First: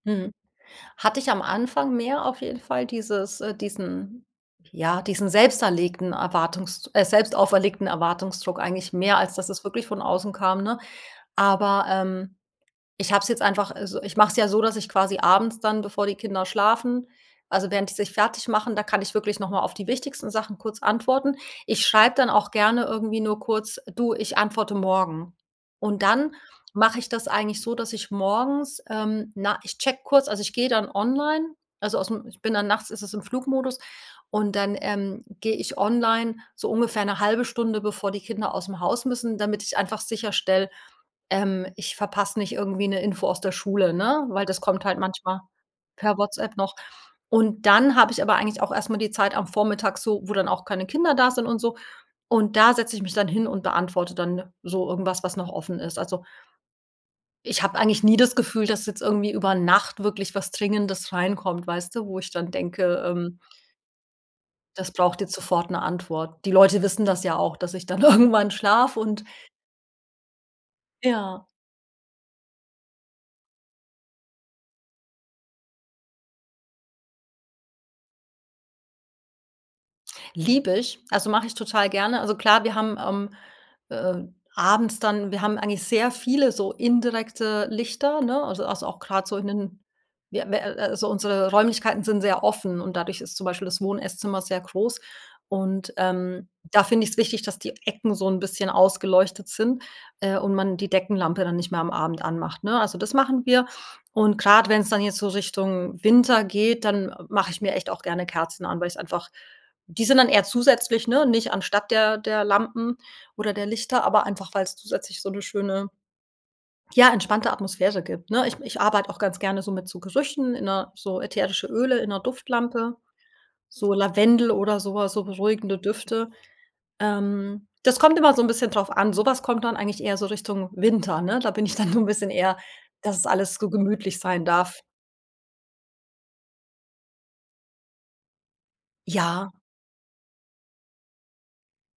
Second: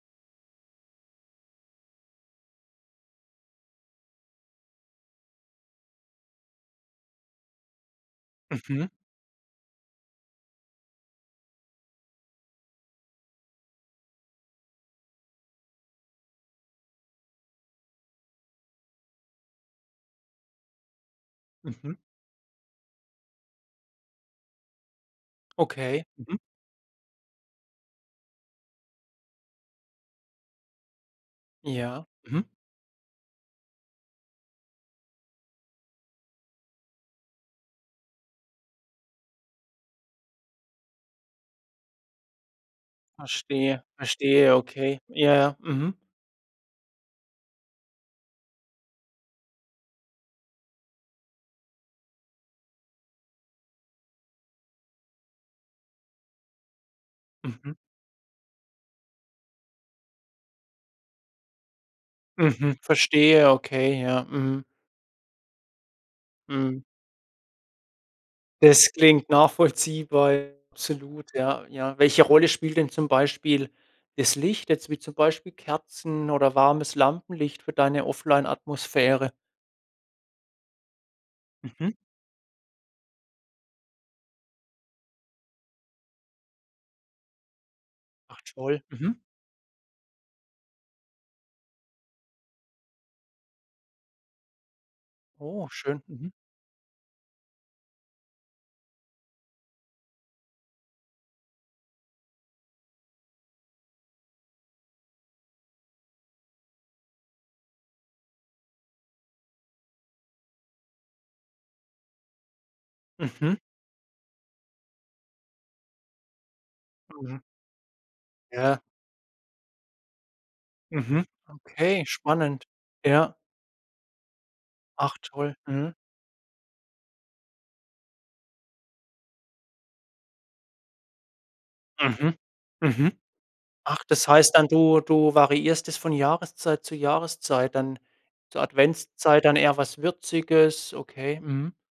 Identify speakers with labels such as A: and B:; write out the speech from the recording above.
A: Mhm. Hatte ich am Anfang mehr auf jeden Fall dieses äh, diesen ja, diesen selbst erlegten Erwartungs äh, selbstauferlegten Erwartungsdruck
B: Mhm.
A: eigentlich mehr, als dass es wirklich von außen kam, ne? Aber, ähm, ich habe es jetzt einfach äh, so, ich mache es ja so, dass ich quasi abends dann, bevor die Kinder schlafen also während die sich fertigmachen, da kann ich wirklich noch mal auf die wichtigsten Sachen kurz antworten. Ich
B: Mhm.
A: schreibe dann auch gerne irgendwie nur kurz: „Du, ich antworte morgen.“ Und
B: Okay.
A: dann
B: Mhm.
A: mache ich das eigentlich so, dass ich morgens ähm, na, ich checke kurz also ich gehe dann online, also
B: Ja,
A: ausm ich
B: mhm.
A: bin dann nachts ist es im Flugmodus und dann, ähm, gehe ich online so ungefähr 'ne 1/2 Stunde, bevor die Kinder ausm Haus müssen, damit ich einfach sicherstelle, ähm, ich verpasse nicht irgendwie 'ne Info aus der
B: Verstehe,
A: Schule, ne? Weil
B: verstehe,
A: das kommt halt
B: okay ja,
A: manchmal
B: ja, mhm.
A: per WhatsApp noch. Und dann habe ich aber eigentlich auch erst mal die Zeit am Vormittag so, wo dann auch keine Kinder da sind und so. Und da setze ich mich dann hin und beantworte dann so irgendwas, was noch offen ist. Also ich
B: Mhm.
A: habe eigentlich nie das Gefühl, dass jetzt irgendwie über Nacht wirklich was Dringendes reinkommt, weißt du, wo ich dann
B: Mhm,
A: denke, ähm
B: verstehe okay. Ja, mhm.
A: das braucht jetzt sofort 'ne Antwort. Die Leute
B: Mhm.
A: wissen das ja auch, dass ich dann irgendwann
B: Es
A: schlafe und
B: klingt nachvollziehbar. [unintelligible] absolut.
A: Ja.
B: Ja, ja. Welche Rolle spielt denn zum Beispiel das Licht jetzt wie zum Beispiel Kerzen oder warmes Lampenlicht für deine offline Atmosphäre?
A: Liebe ich, also mache ich total
B: Mhm.
A: gerne also klar, wir haben ähm, äh, abends dann wir haben eigentlich sehr viele so indirekte Lichter, ne,
B: Ach
A: also
B: toll,
A: also auch
B: mhm.
A: grad so in den wir wir äh, also unsere Räumlichkeiten sind sehr offen und dadurch ist zum Beispiel das Wohn Esszimmer sehr groß.
B: Oh,
A: Und,
B: schön. Mhm.
A: ähm, da finde ich's wichtig, dass die Ecken so 'n bisschen ausgeleuchtet sind, äh, und man die Deckenlampe dann nicht mehr am Abend anmacht, ne? Also das machen wir. Und grad wenn's dann jetzt so Richtung Winter geht, dann mache ich mir echt auch gerne Kerzen an, weil ich's einfach die sind dann eher zusätzlich, ne, nicht anstatt der der Lampen oder
B: Mhm.
A: der Lichter, aber einfach, weil's zusätzlich so 'ne schöne ja,
B: Mhm.
A: entspannte Atmosphäre gibt, ne. Ich ich
B: Ja.
A: arbeite auch ganz gerne so mit so Gerüchen in a so
B: Mhm.
A: ätherische Öle
B: Okay,
A: in 'ner
B: spannend.
A: Duftlampe,
B: Ja.
A: so Lavendel oder so was,
B: Ach
A: so
B: toll.
A: beruhigende
B: Mhm.
A: Düfte. Ähm, das kommt immer so 'n bisschen drauf an. Sowas kommt dann eigentlich eher so Richtung Winter, ne? Da bin ich dann so 'n bisschen
B: Mhm.
A: eher,
B: Mhm.
A: dass es alles so
B: Ach,
A: gemütlich
B: das
A: sein
B: heißt dann,
A: darf.
B: du du variierst es von Jahreszeit zu Jahreszeit, dann zur Adventszeit
A: Ja.
B: dann eher was Würziges, okay. Mhm.